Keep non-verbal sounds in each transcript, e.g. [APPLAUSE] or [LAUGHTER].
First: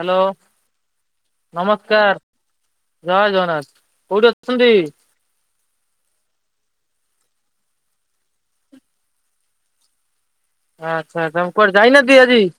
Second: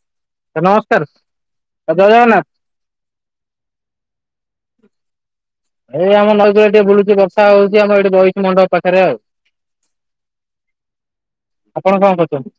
Hello sir ନମସ୍କାର sir ଜୟ ନମସ୍କାର। ଜଗନ୍ନାଥ। ଜୟ ଜଗନ୍ନାଥ କୋଉଠି ଅଛନ୍ତି? ଏଇ ଆମ ନଈକର ଟିକେ ବୁଛି ବର୍ଷ ହଉଛି ଏଠି ବହିଛି ମଣ୍ଡପ ପାଖରେ ଆଉ। ଆଚ୍ଛା ଆଚ୍ଛା କୁଆଡେ ଆପଣ କଣ ଯାଇନାହାନ୍ତି ଆଜି? କରୁଛନ୍ତି?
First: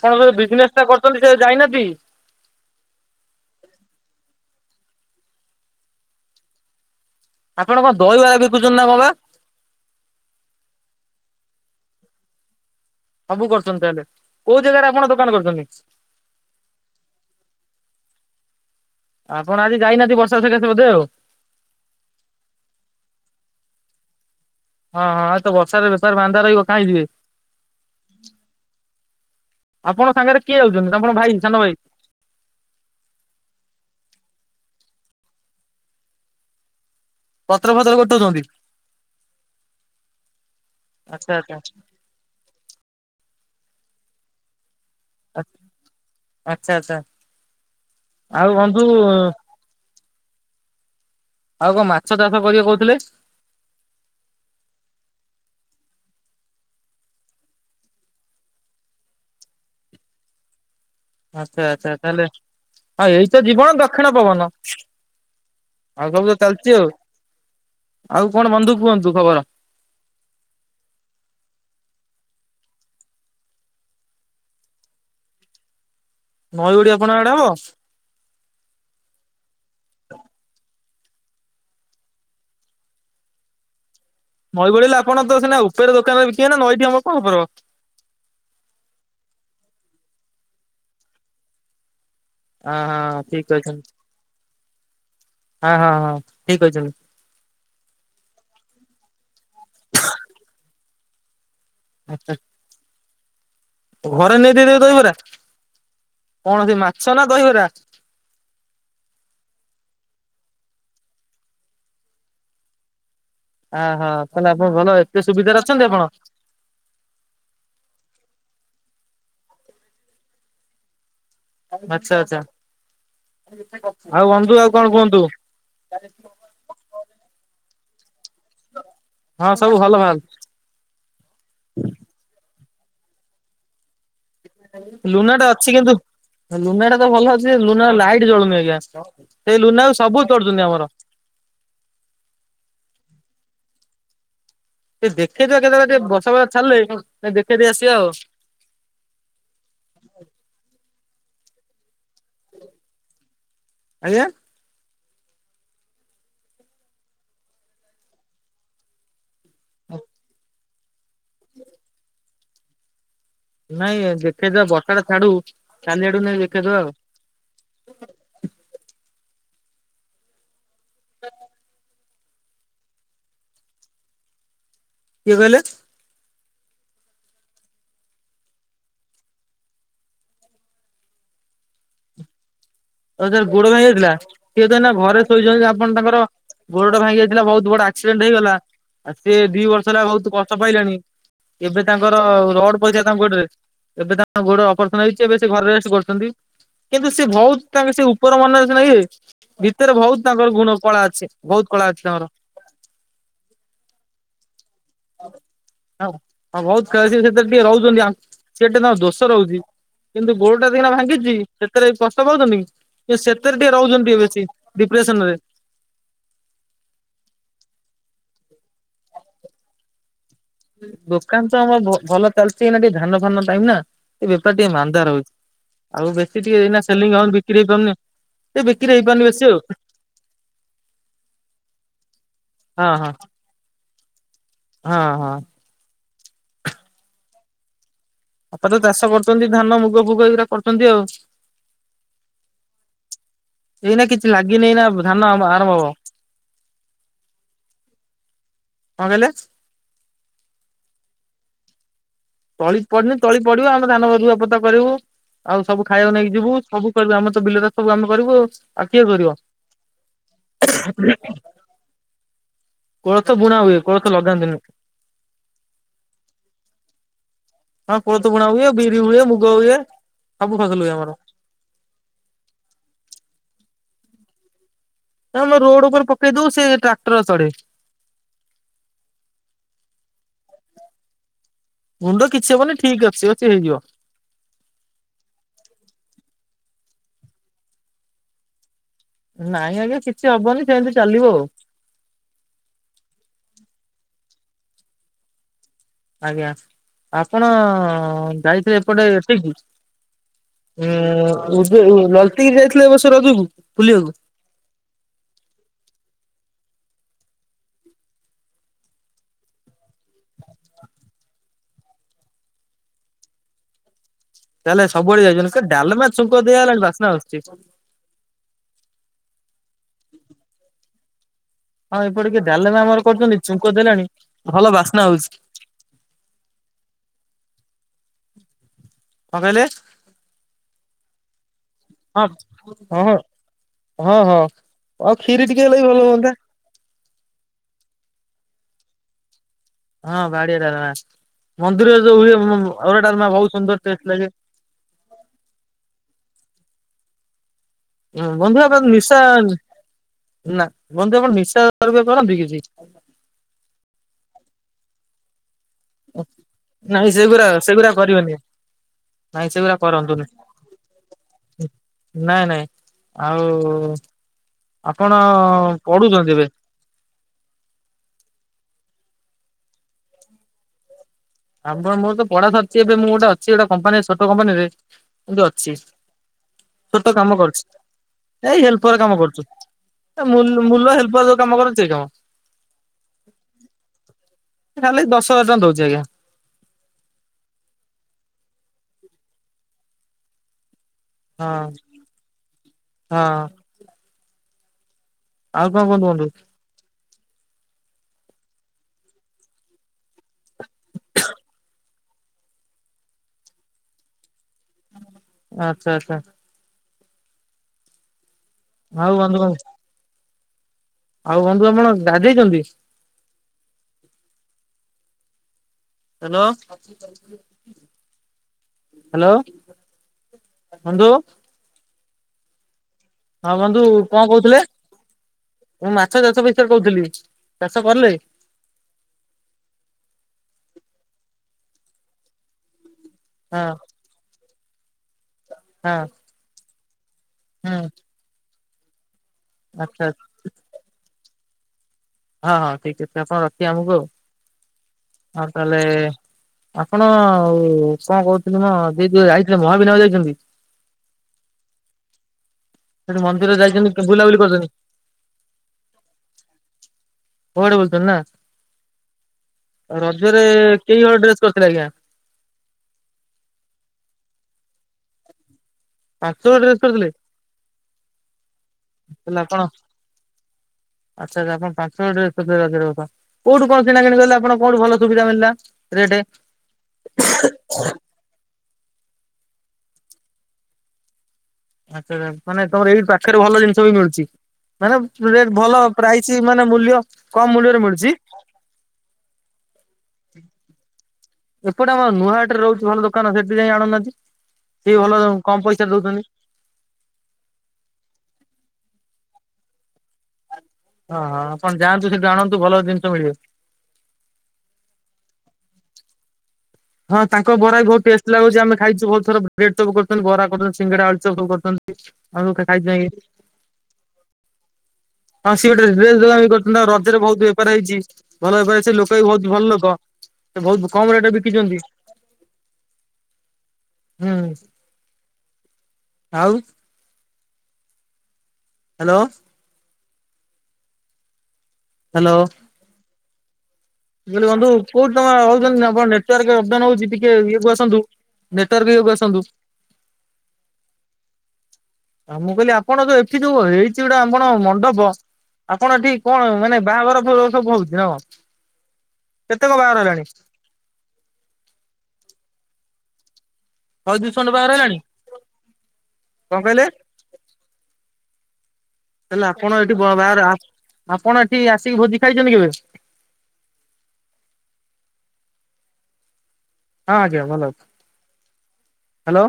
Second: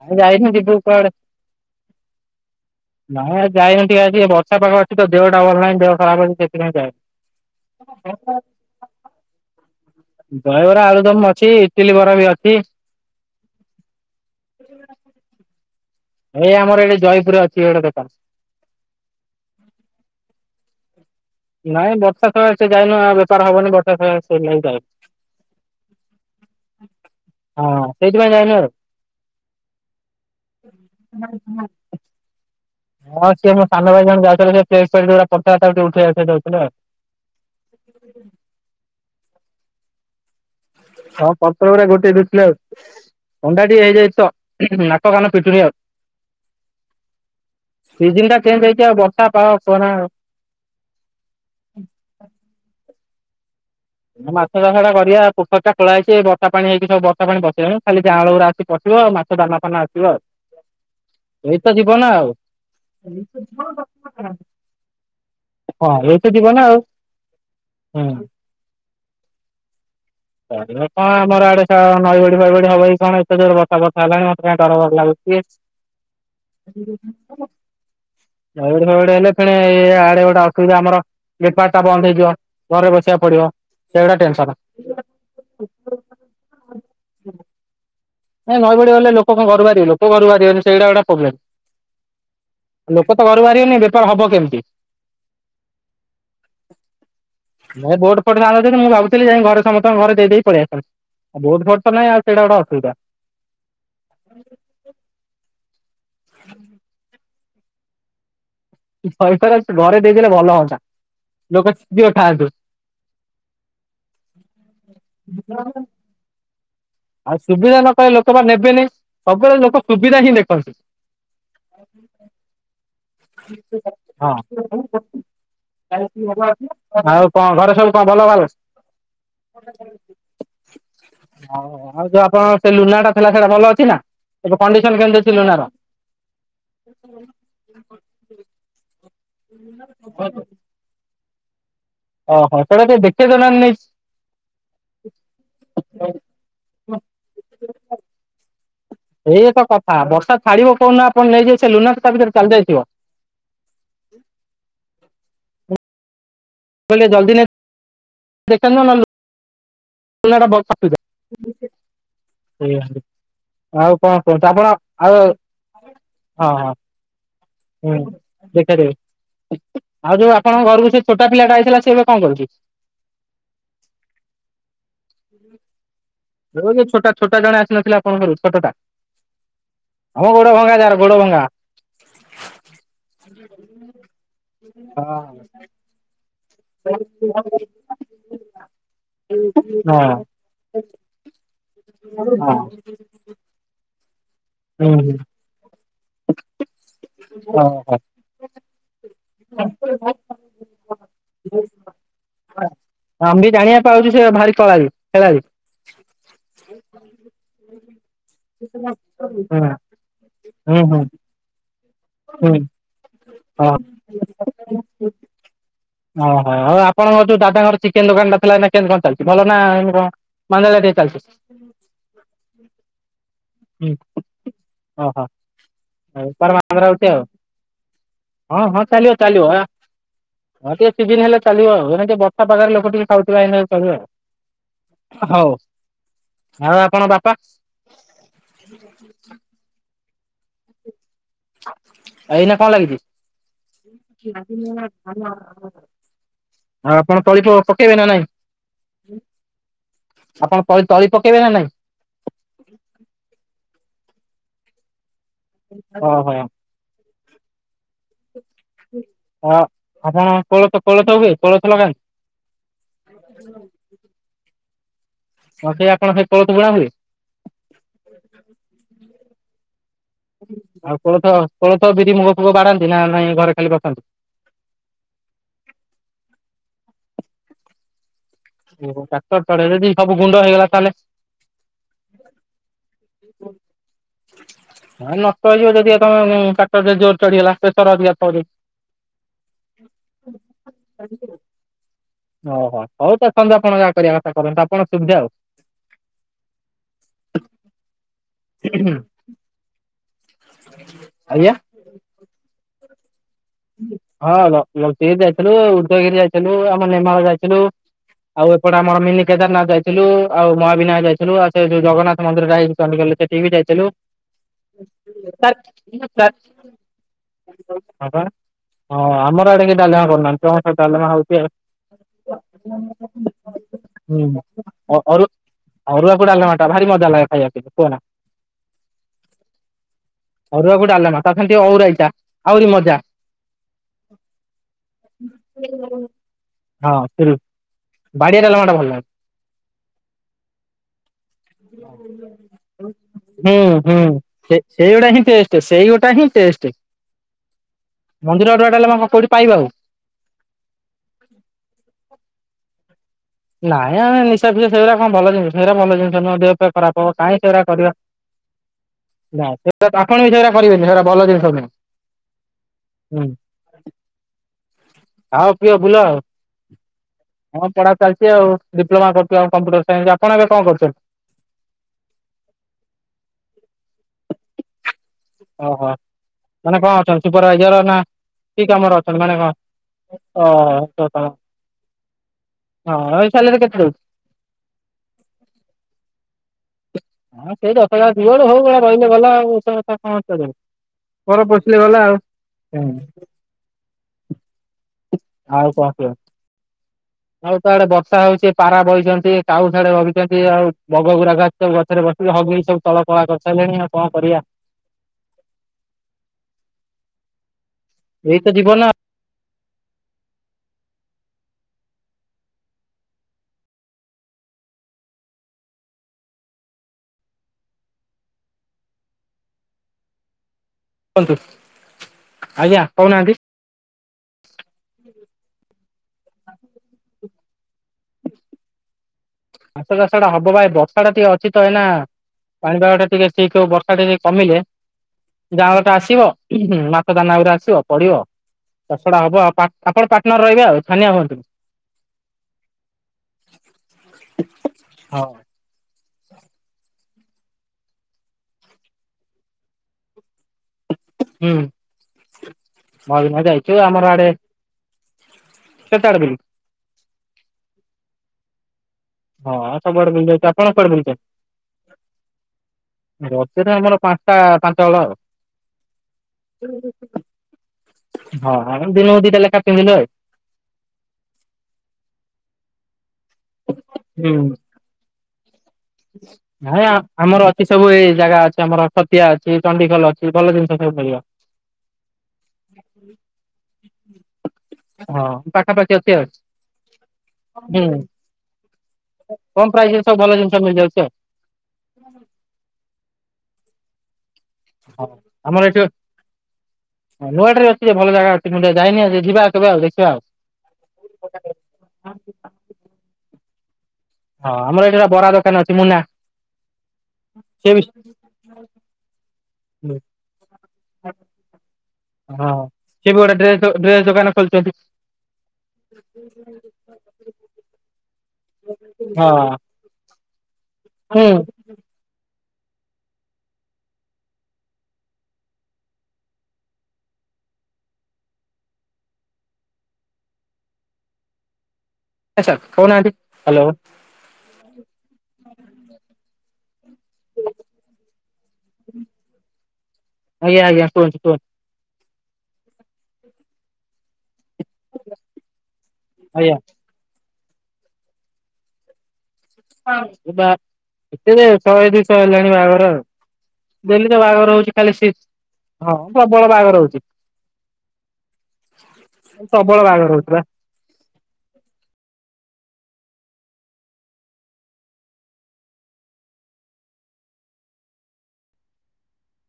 ଆମେ ଯୋଉ ଯାଇନୁ ଯିବୁ ବିଜନେସ ଟା କୁଆଡେ। କରୁଛନ୍ତି ସେ ଯାଇନାହାନ୍ତି? ନାଇଁ ଯାଇନି ଟିକେ ଆ ଟିକ ବର୍ଷା ପାଖ ଅଛି ତ ଦେହ ଡ ଭଲ ନାହିଁ ଦେହ ଖରାପ ଅଛି ସେଥିପାଇଁ ଯାଇନି। ଆପଣ କଣ ଦହିବରା ବିକୁଛନ୍ତି ନା କ ବା? ଦହିବରା ଆଳୁ ଦମ ଅଛି ଇଟିଲି ବରା ବି ଅଛି। ସବୁ କରିଛନ୍ତି ତାହେଲେ, କୋଉ ଜାଗାରେ ଆପଣ ଦୋକାନ କରିଚନ୍ତି? ଏ ଆମର ଏଇଠି ଜୟପୁରରେ ଅଛି ଗୋଟାଏ ଦୋକାନ। ଆପଣ ଆଜି ଯାଇନାହାନ୍ତି ବର୍ଷା ସକାଶେ ବୋଧେ ଆଉ? ନାଇଁ ବର୍ଷା ସକାସେ ଯାଇନୁ, ଆ ବେପାର ହବନି ବର୍ଷା ସକାସେ ସେଇଥିପାଇଁ ଯାଇନୁ। ହଁ -ହଁ ଆଜି ତ ବର୍ଷାରେ ବେପାର ମାନ୍ଦା ରହିବ, କାଇଁ ଯିବେ? ହଁ ସେଇଥିପାଇଁ ଯାଇନି ଆଉ। ଆପଣ ସାଙ୍ଗରେ କିଏ ଯାଉଛନ୍ତି? ଆପଣଙ୍କ ଭାଇ ସାନ ଭାଇ। ହଁ ସିଏ ମୋ ସାନ ଭାଇ ଜଣେ ଯାଉଥିଲା, ସେ ପ୍ଲେଟ୍ ଫ୍ଲେଟ୍ ପଡ଼ିଥିଲା ତାକୁ ଟିକେ ଉଠେଇ ଆଠେଇ ଦଉଥିଲା ଆଉ। ପତ୍ର ଫତ୍ର ଗୋଟୋଉଚନ୍ତି? ହଁ ଆଚ୍ଛା ଆଚ୍ଛା ପତ୍ର ଗୁଡା ଗୋଟେଇ ଦଉଥିଲେ ଆଉ, ଥଣ୍ଡା ଟିକେ ହେଇଯାଇଚି ତ ନାକ କାନ ଫିଟୁନି ଆଉ। ଆଚ୍ଛା ଆଚ୍ଛା। ସିଜନ ଟା ଆଉ ଚେଞ୍ଜ ବନ୍ଧୁ ହେଇଛି ଆଉ, ବର୍ଷା ପାଗ କୁହନା ଆଉ। ଆଉ କଣ ମାଛ ଚାଷ କରିବେ କହୁଥିଲେ? ମାଛ ଚାଷଟା କରିବା ପୋଖରୀଟା ଖୋଳା ହେଇଛି, ଏଇ ବର୍ଷା ପାଣି ହେଇକି ସବୁ ବର୍ଷ ପାଣି ପସି [UNINTELLIGIBLE] ଖାଲି ଜାଆଁଳ ଗୁରା ଆସିି ପଶିବ। ମା ମାଛ ଦାନା ଫାନା ଆସିବ ଆଉ। ଏଇ ଆଚ୍ଛା ତ ଆଚ୍ଛା ଜୀବନ ତାହେଲେ ଆଉ। ଆଉ ଏଇ ତ ଜୀବନ ଦକ୍ଷିଣ ପବନ। ହଁ ଆଉ ଏଇ ସବୁ ତ ଜୀବନ ଚାଲିଛି ଆଉ। ହୁଁ। ଆଉ କଣ ବନ୍ଧୁ କୁହନ୍ତୁ ଖବର? ଖବର କଣ ଆମର ଆଡେ ନଈ ବଢି ଫଇ ବଢି ହବ କି କଣ, ଏତେ ଜୋର ବର୍ଷା ଫର୍ଷା ହେଲାଣି ମତେ କାଇଁ ଡର ଲାଗୁଛି। ନଈ ବଢି ଆପଣଙ୍କ ଆଡେ ହବ? ନଈ ବଢ଼ି ଫଇ ବଢ଼ି ହେଲେ ପୁଣି ଏ ଆଡେ ଗୋଟେ ଅସୁବିଧା ଆମର। ନିପାଟା ବନ୍ଦ ହେଇଯିବ ଘରେ ବସିବାକୁ ପଡିବ, ସେଗୁଡା ଟେନସ ନଈ ବଢ଼ି ହେଲେ ଆପଣ ତ ସିନା ଉପରେ ଦୋକାନରେ ବିକିବେ, ନା ନଈଠି ଆମ କଣ [UNINTELLIGIBLE] ନାଇଁ ନଈ ବଢି ହେଲେ ଲୋକ କଣ ଘରୁ ବାହାରିବେ, ଲୋକ ଘରୁ ବାହାରିବେନି ସେଇଟା ଗୋଟା ପ୍ରୋ୍ଲେମ୍। ହଁ ଲୋକ ହଁ ତ ଠିକ୍ ଘରୁ ବାହାରିବେନି, କହିଛନ୍ତି। ବେପାର ହବ କେମିତି? ହଁ- ହଁ- ହଁ ଠିକ୍ କହିଚନ୍ତି। ନାଇଁ ବୋଟ୍ ଫୋଟ୍ ଥାଆନ୍ତା ଯଦି, ମୁଁ ଭାବୁଥିଲି ଯାଇ ଘରେ ସମସ୍ତଙ୍କ ଘରେ ଦେଇ ଦେଇ ପଳେଇ ଆସି ଥାନ୍ତି। ଆଉ ବୋଟ୍ ଫୋ ଟ୍ ନାଇଁ ଆଉ ସେଇଟା ଗୁଡା ଅସୁବିଧା। ଘରେ ନେଇ ଦେଇଦେବି ଦହିବରା, କଣ ସେଇ ମାଛ ନା ଦହିବରା? [UNINTELLIGIBLE] ଆ ହଁ ତାହେଲେ ଆପଣ ଭଲ ଏତେ ସୁବିଧାରେ ଅଛନ୍ତି ଆପଣ? ଆଉ ସୁବିଧା ନ ପାଇଲେ ଲୋକମାନେ ନେବେନି, ସବୁବେଳେ ଲୋକ ସୁବିଧା ହିଁ ଦେଖନ୍ତି। ଆଚ୍ଛା ଆଚ୍ଛା ଆଉ ବନ୍ଧୁ ଆଉ ହଁ। କଣ କୁହନ୍ତୁ? ଆଉ କଣ ଘରେ ସବୁ କଣ ଭଲ ଭାଲ? ହଁ ସବୁ ଭଲ ଭାଲ। ଆଉ ଯୋଉ ଆପଣଙ୍କ ସେ ଲୁନାଟା ଥିଲା, ସେଇଟା ଭଲ ଅଛି ନା? ଏବେ କଣ୍ଡିସନ କେମିତି ଅଛି ଲୁନାଟା ଲୁନାର? କିନ୍ତୁ ଲୁନାଟା ତ ଭଲ ଅଛି ଲୁନାର ଲାଇଟ୍ ଜଳୁନି ଆଜ୍ଞା, ସେଇ ଲୁନାକୁ ସବୁ ଚଢୁଛନ୍ତି ଆମର। ଓ ହୋ ସେଇଟା ଟିକେ ଦେଖେଇ ଦଉ ନାହାଁନ୍ତି ନେଇକି? ଟିକେ ଦେଖେଇଦବା କେତେବେଳେ ଟିକେ ବର୍ଷା ଫର୍ଷା ଛାଡ଼ିଲେ, ଯାଇକି ଦେଖେଇ ଦେଇକି ଆସିବା ଆଉ। ଏଇ ଏତ କଥା ବର୍ଷା ଛାଡିବ କୋଉ ଦିନ ଆପଣ ନେଇଯିବେ, ସେ ଲୁନା ତ ତା ଭିତରେ ଚାଲି ଯାଇଥିବ। ଆଜ୍ଞା। ମୁଁ କହିଲି ଜଲଦି ନେ ଦେଖେଇ ଆଣିବୁ ନହେଲେ ଲୁନାଟା। [UNINTELLIGIBLE] ସେଇଆ। ନାଇଁ ଦେଖେଇଦବା ବର୍ଷାଟା ଛାଡୁ, କାଲି ଆଡୁକୁ ନେଇ ହଁ ହଁ ଦେଖେଇଦବା ଆଉ। ହୁଁ ଦେଖେଇ ଦେ, ଆଉ ଯୋଉ ଆପଣଙ୍କ ଘରକୁ ସେ ଛୋଟା ପିଲାଟା ଆଇଥିଲା ସେ ଏବେ କଣ କରୁଛି? କିଏ କହିଲେ? ଏ ଛୋଟା ଛୋଟା ଜଣେ ଆସିନଥିଲା ଆପଣଙ୍କ ଘରକୁ, ଛୋଟାଟା। ହଁ ମ ଗୋଡ ଭଙ୍ଗା ଯାର ଗୋଡ ଭଙ୍ଗା। ଓ ଯାହାର ଗୋଡ ଭାଙ୍ଗି ଯାଇଥିଲା, ସିଏ ତ ଏଇନା ହଁ ଘରେ ଶୋଇଛନ୍ତି। ଆପଣ ତାଙ୍କର ଗୋଡଟା ଆମେ ଭାଙ୍ଗି ଯାଇଥିଲା ବହୁତ ବଡ ଆକ୍ସିଡେଣ୍ଟ ହେଇଗଲା, ସିଏ ଦି ବର୍ଷ ହେଲା ବହୁତ କଷ୍ଟ ପାଇଲେଣି। ଏବେ ତାଙ୍କର ରଡ ପଇଥିଲା ତାଙ୍କ ଗୋଡରେ, ଏବେ ତାଙ୍କ ହ ଗୋଡ ଅପରେସନ ହେଇଚି ଏବେ ସେ ଘରେ ରେଷ୍ଟ କରୁଚନ୍ତି। କିନ୍ତୁ ସେ ବହୁତ ତାଙ୍କେ ସେ ଉପର ମନରେ ସିନା ଇଏ ଭିତରେ ବହୁତ ତାଙ୍କର ଗୁଣ କଳା ଅଛି ବହୁତ କଳା ଅଛି ତାଙ୍କର। ଆମେ ବି ଜାଣିବା ପାଉଚୁ ସେ ଭାରି କଳାଳୀ। ହଁ ହଁ ବହୁତ [UNINTELLIGIBLE] ସେଥିରେ ଟିକେ ରହୁଚନ୍ତି ଆ ସିଏ ଟିକେ ତାଙ୍କ ହୁଁ ଦୋଷ ରହୁଚି କିନ୍ତୁ ଗୋଡଟା ହୁଁ ସିନା ହୁଁ ଭାଙ୍ଗିଚି ସେଥିରେ କ ଷ୍ଟ ହୁଁ ପାଉଚନ୍ତି ଏ ସେଥିରେ ଟିକେ ହଁ ରହୁଚନ୍ତି ଟ ବେଶୀ ଡିପ୍ରେସନ ରେ। ଓହୋ ଆଉ ଆପଣଙ୍କ ଯୋଉ ଦାଦାଘର ଚିକେନ ଦୋକାନ ଟା ଥିଲା ଏନା କେମତି କଣ ଚାଲିଚି ଭଲ ନା କଣ? ମାନ୍ଦାଳିଆ ଟିକେ ଚାଲିଛି ଦୋକାନ ତ ଆମର ବୋ ଭଲ ଚାଲିଚି ଏନା ଟିକେ ଧାନ ଫାନ ଟାଇମ ନା ହୁଁ ସେ ବେପାର ଟିକେ ମାନ୍ଦା ଓହୋ ରହୁଚି। ଆଉ ବେଶୀ ବେପାର ଟିକେ ମାନ୍ଦା ଏଇନା ରହୁଛି ସେଲିଂ ଆଉ ହଉନ ବିକ୍ରି ହେଇପାରୁନି ହଁ ସେ ହଁ ବିକ୍ରି ଚାଲିବ ହେଇପାରୁନି ଚାଲିବ ବେଶୀ ଆ ଆଉ। ହଁ ଟିକେ ସିଜିିନ ହେଲେ ଚାଲିବ ଆଉ [UNINTELLIGIBLE] ଟିକେ ବର୍ଷାପାଗରେ ହଁ ଲୋକ ହଁ ଟିକେ ଖାଉଥିବାଇ [UNINTELLIGIBLE] ହଁ ହଁ। ଆଉ ଆପଣ ବାପା? ବାପା ତ ଚାଷ କରୁଚନ୍ତି ଧାନ ମୁଗ ଫୁଗ ଏଇଗୁଡା କରୁଚନ୍ତି ଆଉ। ଏଇନା କଣ ଲାଗିଚି? ଏଇନା କିଛି ଲାଗିନି ଏଇନା ଧାନ ଆରମ୍ଭ ହବ ଆଉ ଆପଣ ତଳି ପ ପକେଇବେ ନା ନାଇଁ? କଣ କହିଲେ ଆପଣ ତଳି ତଳି ପକେଇବେ ନା ନାଇଁ? ତଳି ପଡିନି ତଳି ପଡିବ ଆମେ ଧାନ ରୁଆପୋତା କରିବୁ ଆଉ ସବୁ ଖାଇଆକୁ ନେଇକି ଓହୋ ଯିବୁ ସବୁ କରିବୁ ଆମର ତ ବିଲରେ ସବୁ ଆମେ କରିବୁ ଆଉ ଆ କିଏ କରିବ? ଅ ଆପଣ କୋଳଥ କୋଳଥ ହୁଏ କୋଳଥ ଲଗାନ୍ତି କୋଳଥ ବୁଣା ହୁଏ କୋଳଥ ଲଗାନ୍ତିନି। ହଁ ସେଇ ଆପଣ ସେଇ କୋଳଥ ବୁଣା ହୁଏ? ହଁ କୋଳଥ ବୁଣା ହୁଏ ବିିରି ହୁଏ ମୁଗ ହୁଏ। ସବୁ ଫସଲ ହୁଏ ଆଉ ଆମର। କୋଳଥ କୋଳଥ ବିରି ମୁଗ ଫୁଗ ବାଡାନ୍ତି ନା ନାଇଁ ଘରେ ଖାଲି ରଖନ୍ତି। ନା ଆମେ ରୋଡ ଉପରେ ପକେଇ ଦଉ ସେ ଟ୍ରାକ୍ଟର ଚଢେ। ଓହୋ ଟ୍ରାକ୍ଟର ଚଢେ। ଯଦି ସବୁ ଗୁଣ୍ଡ ହେଇଗଲା ତାହେଲେ? ଗୁଣ୍ଡ କିଛି ହବନି ଠିକ ଅଛି ଅଛି ହେଇଯିବ। ହେ ନଷ୍ଟ ହେଇଯିବ ଯଦି ତମେ ଟ୍ରାକଟର ଜୋର ଚଢିଗଲା ପ୍ରେସର ଅଧିକା ପଡ଼େ। ନାଇଁ ଆଜ୍ଞା କିଛି ହବନି ସେମିତି ଯଦି ଚାଲିବ ଆଉ। ଓହୋ ହଉ ଦେଖନ୍ତୁ ଆପଣ ଯାହା କରିବା କଥା କରନ୍ତୁ ଆପଣ ସୁବିଧା ଆଉ। ଆଜ୍ଞା ଆପଣ ଯାଇଥିଲେ ଏପଟେ ଏଠିକି ଆଜ୍ଞା ଉଁ ଉଦ ଲଲତଗିରି ଯାଇଥିଲେ ଏ ବର୍ଷ ରଜୁକୁ? ହଁ ଲ ଲଳତିଗିରି ଯାଇଥିଲୁ, ଉଦୟଗିରି ଯାଇଥିଲୁ, ଆମ ନେମାଳ ଯାଇଥିଲୁ। ଆଉ ଏପଟେ ଆମର ମିନି କେଦାରନାଥ ଯାଇଥିଲୁ, ଆଉ ମହାବିନାୟକ ଯାଇଥିଲୁ, ଆଉ ସେ ଯଉ ଜଗନ୍ନାଥ ମନ୍ଦିର ଟା ହେଇଚି ଚଣ୍ଡିଖୋଲ ରେ ସେଟିକି ବି ଯାଇଥିଲୁ। ତାହେଲେ ସବୁଆଡେ ଯାଇଛନ୍ତି ଡାଲମା ଛୁଙ୍କ ଦିଆ ହେଲାଣି ବାସ୍ନା ଆସୁଛି। [UNINTELLIGIBLE] ହଁ ଆମର ଆଡେ କି ଡାଲମା କରୁନାହାନ୍ତି, ତମ ଆଡେ ସ ଡାଲମା ହଉଚି ଆଉ। ହଁ ଏପଟେ କିଏ ଡାଲେମା ଆମର କରୁଚନ୍ତି ଚୁଙ୍କ ଦେଲାଣି ଭଲ ବାସ୍ନା ହଉଚି। ଅରୁଆ କୁ ଡାଲମାଟା ଭାରି ମଜା ଲାଗେ ଖାଇବା ପାଇଁ କୁହ ନା। କଣ କହିଲେ? ଅରୁଆକୁ ଡଲମା ତା ସାଙ୍ଗେ ଟିକେ ଅଉରାଇ। ହଁ, ହଁ, ହଁ, ହଁ, ହଁ, ଆଉ ଖିରି ଟିକେ ହେଲେବି ଭଲ ହୁଅନ୍ତା। ହଁ ଖିରି ବାଡିଆ ଡ଼ାଲମା ଟା ଭଲନାଗେ। ହଁ ବାଡିଆ ଟାଲମା, ମନ୍ଦିରରେ ଯୋଉ ହୁଏ ମୁ ମୁ ଆରୁଆ। ଡାଲମା ବହୁତ ସୁନ୍ଦର ଟେଷ୍ଟ ଲାଗେ। ସେଇଗୁଡ଼ା ହିଁ ଟେଷ୍ଟ ସେଇଗୋଟା ହିଁ ଟେଷ୍ଟ। ହଁ, ମନ୍ଦିର ବନ୍ଧୁ ଅରୁଆ ଆପଣ ଡାଲମା କଣ ନିଶା କୋଉଠି ପାଇବା ଆଉ। ନା ବନ୍ଧୁ ଆପଣ ନିଶା [UNINTELLIGIBLE] କରନ୍ତି କିଛି? ନାଇଁ ଆମେ ନିଶା ଫିସା ସେଇଗୁଡା କଣ ଭଲ ଜିନିଷ? ସେଇରା ଭଲ ଜିନିଷ ନୁହଁ, ଦେହପେହ ଖରାପ ନାଇଁ ହବ କାଇଁ ସେଗୁରା ସେଇଗୁରା ସେଗୁରା କରିବା। କରିବେନି ନାଇଁ ନା ସେଗୁରା ସେଇଟା ଆପଣ କରନ୍ତୁନି। ବି ସେଇରା କରିବେନି ସେଉରା ଭଲ ଜିନିଷ ନୁହଁ। ନାଇଁ ନାଇଁ ହୁଁ ଆଉ ଆପଣ ଖାଅ ପିଅ ବୁଲ ଆଉ ପଢୁଚନ୍ତି ଏବେ? ହଁ ପଢା ଚାଲିଚି ଆଉ ଡିପ୍ଲୋମା କରୁଚୁ ଆମେ କମ୍ପ୍ୟୁଟର ସାଇନ୍ସ। ଆପଣ ଏବେ କଣ କରୁଚନ୍ତି? ଆ ମୋର ତ ପଢା ସରିଛି ଏବେ ମୁଁ ଗୋଟେ ଅଛି ଗୋଟେ କମ୍ପାନୀରେ ଛୋଟ କମ୍ପାନୀ ରେ ଏମତି ଅଛି। ଓହୋ ମାନେ କଣ ଛୋଟ ଅଛନ୍ତି କାମ କରୁଛି ସୁପରଭାଇଜର ନା କି ଏଇ କାମରେ ହେଲପର ଅଛନ୍ତି କାମ ମାନେ କରୁଚୁ। କଣ ଏ ମୁଲ ମୁଲ ହେଲ୍ପର ଓହୋ ଯୋଉ କାମ କରନ୍ତି ସେଇ କାମ। ହଁ ଏଇ ସାଲେରି କେତେ ଦଉଚି? ଏ ସେଲିି ଦଶ ହଜାର ଦଉଚି ଆଜ୍ଞା। ହଁ ସେଇ ଦଶ ହଜାର ପିଲୋଡ ହଉ ଆ ରହିଲେ ଗଲା ଆଉ [UNINTELLIGIBLE] ପର ହଁ। ପଶିଗଲା ଆଉ ହୁଁ। ହଁ ଆଉ କଁ କଣ ବନ୍ କୁହ? କୁହନ୍ତୁ? ଆଉ ତ ଏଆଡେ ବର୍ଷା ହଉଚି ପାରା ବଇଚନ୍ତି କାଉ ସେଡେ ରଗିଚନ୍ତି ଆଉ ବଗଗୁରା କ ସବୁ ଗଛରେ ବସିକି ହଗୁରି ସବୁ ତଳ କଳା କରିସାଇଲେଣି ଆଉ କଁ କରିଆ? ଆଛା ଆଛା। ଏଇ ତ ଯିବନ ହଉ ବନ୍ଧୁ ରଉ ଆଉ ବନ୍ଧୁ ଆପଣ ଗାଧେଇଚନ୍ତି? Hello hello. କନ୍ତୁ ଆଜ୍ଞା କହୁନାହାନ୍ତି? ହଁ ବନ୍ଧୁ କଁ କହୁଥିଲେ ମୁଁ ମାଛ ଚାଷ ବିଷୟରେ କହୁଥିଲି ଚାଷ କଲେ? ମାଛ ଚାଷଟା ହବପା ଏ ବର୍ଷାଟା ଟିକେ ଅଛି ତ ଏଇନା ପାଣିପାଗ ଟା ଟିକେ ଠିକ୍ ହଁ ହେଉ ବର୍ଷା ଟିକେ କମିଲେ ଜାଆଁଳ ଟା ହଁ ଆସିବ ମାଛ ଦାନା ଉରା ଆସିବ ହୁଁ ପଡିବ ମାଛ ଚାଷଟା ହବ ଆଉ ପା ଆଚ୍ଛା ଆପଣ ପାଟନର ରହିବେ ଆଉ ଛାନିଆ ହୁଅନ୍ତୁନି। ହଁ ହଁ ଠିକ ଚିତାପ ରଖିବେ ଆମକୁ ଆଉ। ହଁ। ଆଉ ତାହେଲେ ଆପଣ କଁ କହୁଥିଲି ମ ଯେ ଯଉ ଯାଇଥିଲେ ମହାବିନାୟ ଯାଇଛନ୍ତି? ହୁଁ ସେଠି ମହାବିନାୟକ ମନ୍ଦିର ଯାଇଚୁ ଯାଇଛନ୍ତି ଆମର ଆଡେ ବୁଲାବୁଲି କରିଛନ୍ତି କେତେ ଆଡେ ବୁଲୁ କୁଆଡେ ବଲୁଚ ନା? ହଁ ଆଉ ସବୁଆଡେ ବୁଲି ରଜରେ ଯାଇଛୁ ଆପଣ କୁଆଡେ କେଇ ବୁଲିଛନ୍ତି? ହଳ ଡ୍ରେସ କରିଥିଲେ ଆଜ୍ଞା? ରଜରେ ଆମର ପାଞ୍ଚଟା ପାଞ୍ଚ ହଳ ଆଉ। ପାଞ୍ଚ ହଳ ଡ୍ରେସ କରିଥିଲେ ହଁ ଆମେ ଦିନ କୁ ଦିଟା ଲେଖା ପିନ୍ଧିଲୁ ଆଉ। ଆଛା ଆଛା ଆପଣ ପାଞ୍ଚମ ମିନଟ୍ [UNINTELLIGIBLE] କୋଉଠୁ କଁ କିଣା କିଣି ହୁଁ କଲେ ଆପଣ? କୋଉଠି ଭଲ ସୁୁବିଧା ମିଳିଲା। ରେଟ? ନାଇଁ ଆ ଆମର ଏ ସବୁ ଏଇ ଜାଗା ଅଛି ଆମର ଅଛି ଖତିଆ ଅଛି ଚଣ୍ଡିଖୋଲ ଅଛି ଭଲ ଜିନିଷ ସବୁ ମିଳିବ। ଆଛା ଜନପାନେ ତମର ଏଇ ପାଖରେ ଭଲ ଜିନିଷ ବି ମିଳୁଚି। ମାନେ ହଁ ରେଟ ଭଲ ପାଖାପାଖି ଅଛି ଆଉ ପ୍ରାଇସ୍ ମାନେ ମୂଲ୍ୟ କମ ହୁଁ ମୂଲ୍ୟରେ ମିଳୁଚି। କମ ପ୍ରାଇଜ ରେ ସବୁ ଭଲ ଜିନିଷ ମିଳିଯାଉଛି ଆଉ। ଏପଟେ ଆମ ନୂହାଟରେ ରହୁଥି ଭଲ ଦୋକାନ ସେଠି ଯାଇ ଆଣୁନାହାନ୍ତି। ସିଏ ହଁ ଭଲ କମ୍ ଆମର ଏଠି ପଇସାରେ ଦଉଛନ୍ତି। ହ ନୂଆ ହାଟରେ ରେ ଅଛି ଯେ ଭଲ ଜାଗା ଅଛି ମୁତ ଯାଇନି ଆ ଯିବା ଆ କେବେ ଆଉ ଦେଖିବା ଆଉ। ହଁ ହଁ ଆପଣ ଯାଆନ୍ତୁ ସେଠୁ ଆଣନ୍ତୁ ଭଲ ଜିନିଷ ମିଳିବ। ହଁ ଆମର ଏଇଠି ବରା ଦୋକାନ ଅଛି ମୁନା ହଁ ତାଙ୍କ ବରା ବି ବହୁତ ଟେଷ୍ଟି ଲାଗୁଛି ଆମେ ଖାଇଚୁ ବହୁତ ଥର ବ୍ରେଡ ସବୁ କରୁଚନ୍ତି ବରା କରୁଚନ୍ତି ସିଙ୍ଗଡା ଆଳୁ ଚପ ସବୁ କରୁଚନ୍ତି ଆଳୁଖା ଖାଇ ଟିବୁଆଡ଼େ ଡ୍ରେସ ଡ୍ରେସ ଦୋକାନ [UNINTELLIGIBLE] ଚନ୍ତି। ହଁ ସିଏ ଗୋଟେ ଡ୍ରେସ ଦୋଆନ କରଚିନା ରଜରେ ବହୁତ ବେପାର ହେଇଚି। ଭଲ ବେପାର ସେ ଲୋକ ବି ହଁ ବହୁତ ଭଲ ଲୋକ ତ ବହୁତ କମ ହୁଁ ରେଟ ବିକିଚନ୍ତି। ହୁଁ ଆଉ ହ୍ୟାଲୋ। ହ୍ୟାଲୋ। ଆଚ୍ଛା କହୁନାହାନ୍ତି ହାଲୋ। ମୁଁ କହିଲି ବଂଧୁ କଉଠି ତମ ହଉଛନ୍ତି ଆପଣ ନେଟୱାର୍କ ଅପ୍ ଡାଉନ୍ ହେଉଛି ହଉଛି ଟିକେ ଇଏକୁ ଆସନ୍ତୁ ନେଟୱାର୍କ କୁ ଆସନ୍ତୁ। ଆଜ୍ଞା ଆଜ୍ଞା କୁହନ୍ତୁ କୁହନ୍ତୁ। ଆଉ ମୁଁ କହିଲି ଆପଣ ଯୋଉ ଏଠି ଯୋଉ ହେଇଛି ଗୋଟା ମଣ୍ଡପ ଆପଣ ଏଠି କଣ ଆଜ୍ଞା। ମାନେ ବାହାଘର ଫାହାଘର ସବୁ ହଉଛି ନା କଣ? କେତେ କଣ ବାହାଘର ହେଲାଣି ବା ଏତେ ଶହେ ଦୁଇ ଶହ ହେଲାଣି ବାହାଘର ଆଉ। ଡେଲି ତ ଶହେ ଦୁଇଶହ ଖଣ୍ଡେ ବାହାଘର ହେଉଛି ଖାଲି ହେଲାଣି ହଁ ପ୍ରବଳ ବାହାଘର ହେଉଛି। ହେଲେ ଆପଣ ପ୍ରବଳ ଏଠି ବାହାଘର ବା ହଉଛି ଆପଣ ଏଠି ଆସିକି ଭୋଜି ଖାଇଛନ୍ତି କେବେ? ହଁ ଆଜ୍ଞା ଭଲ ଅଛି ହ୍ୟାଲୋ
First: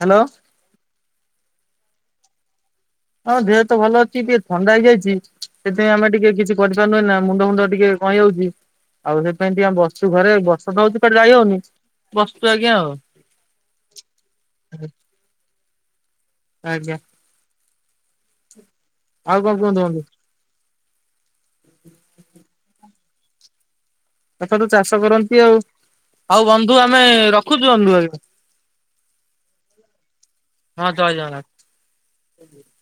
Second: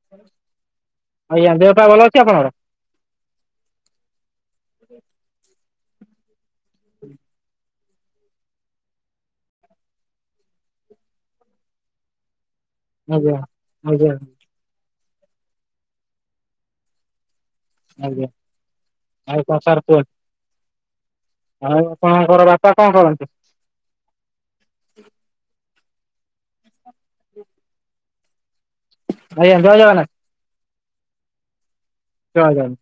ହ୍ୟାଲୋ ହ୍ୟାଲୋ ଦେହ ପା ଭଲ ଅଛି ଆପଣଙ୍କର? ହଁ ଦେହ ତ ଭଲ ଅଛି ଟିକେ ଥଣ୍ଡା ହେଇଯାଇଛି ସେଥିପାଇଁ ଆମେ ଟିକେ କିଛି କରିପାରୁନୁ ନା ମୁଣ୍ଡ ମୁଣ୍ଡ ଟିକେ [UNINTELLIGIBLE] ସେଥିପାଇଁ ଟିକେ ବସିଛୁ ଘରେ ବର୍ଷା ତ ହେଉଛି କୁଆଡେ ଯାଇ ହଉନି ବସଛୁ ଆଜ୍ଞା ଆଉ ଆଜ୍ଞା ଆଜ୍ଞା ଆଜ୍ଞା। ଆଜ୍ଞ। ଆଉ କଣ କୁହନ୍ତୁ ବନ୍ଧୁ? ଆଉ ଆପଣଙ୍କର ବାପା କଣ କରନ୍ତି? ବାପା ତ ଚାଷ କରନ୍ତି ଆଉ ଆଉ ବନ୍ଧୁ ଆମେ ରଖୁଛୁ ବନ୍ଧୁ? ଆଜ୍ଞା ଜୟ ଜଗନ୍ନାଥ। ହଁ ଜୟ ଜଗନ୍ନାଥ। ଜୟ ଜଗନ୍ନାଥ।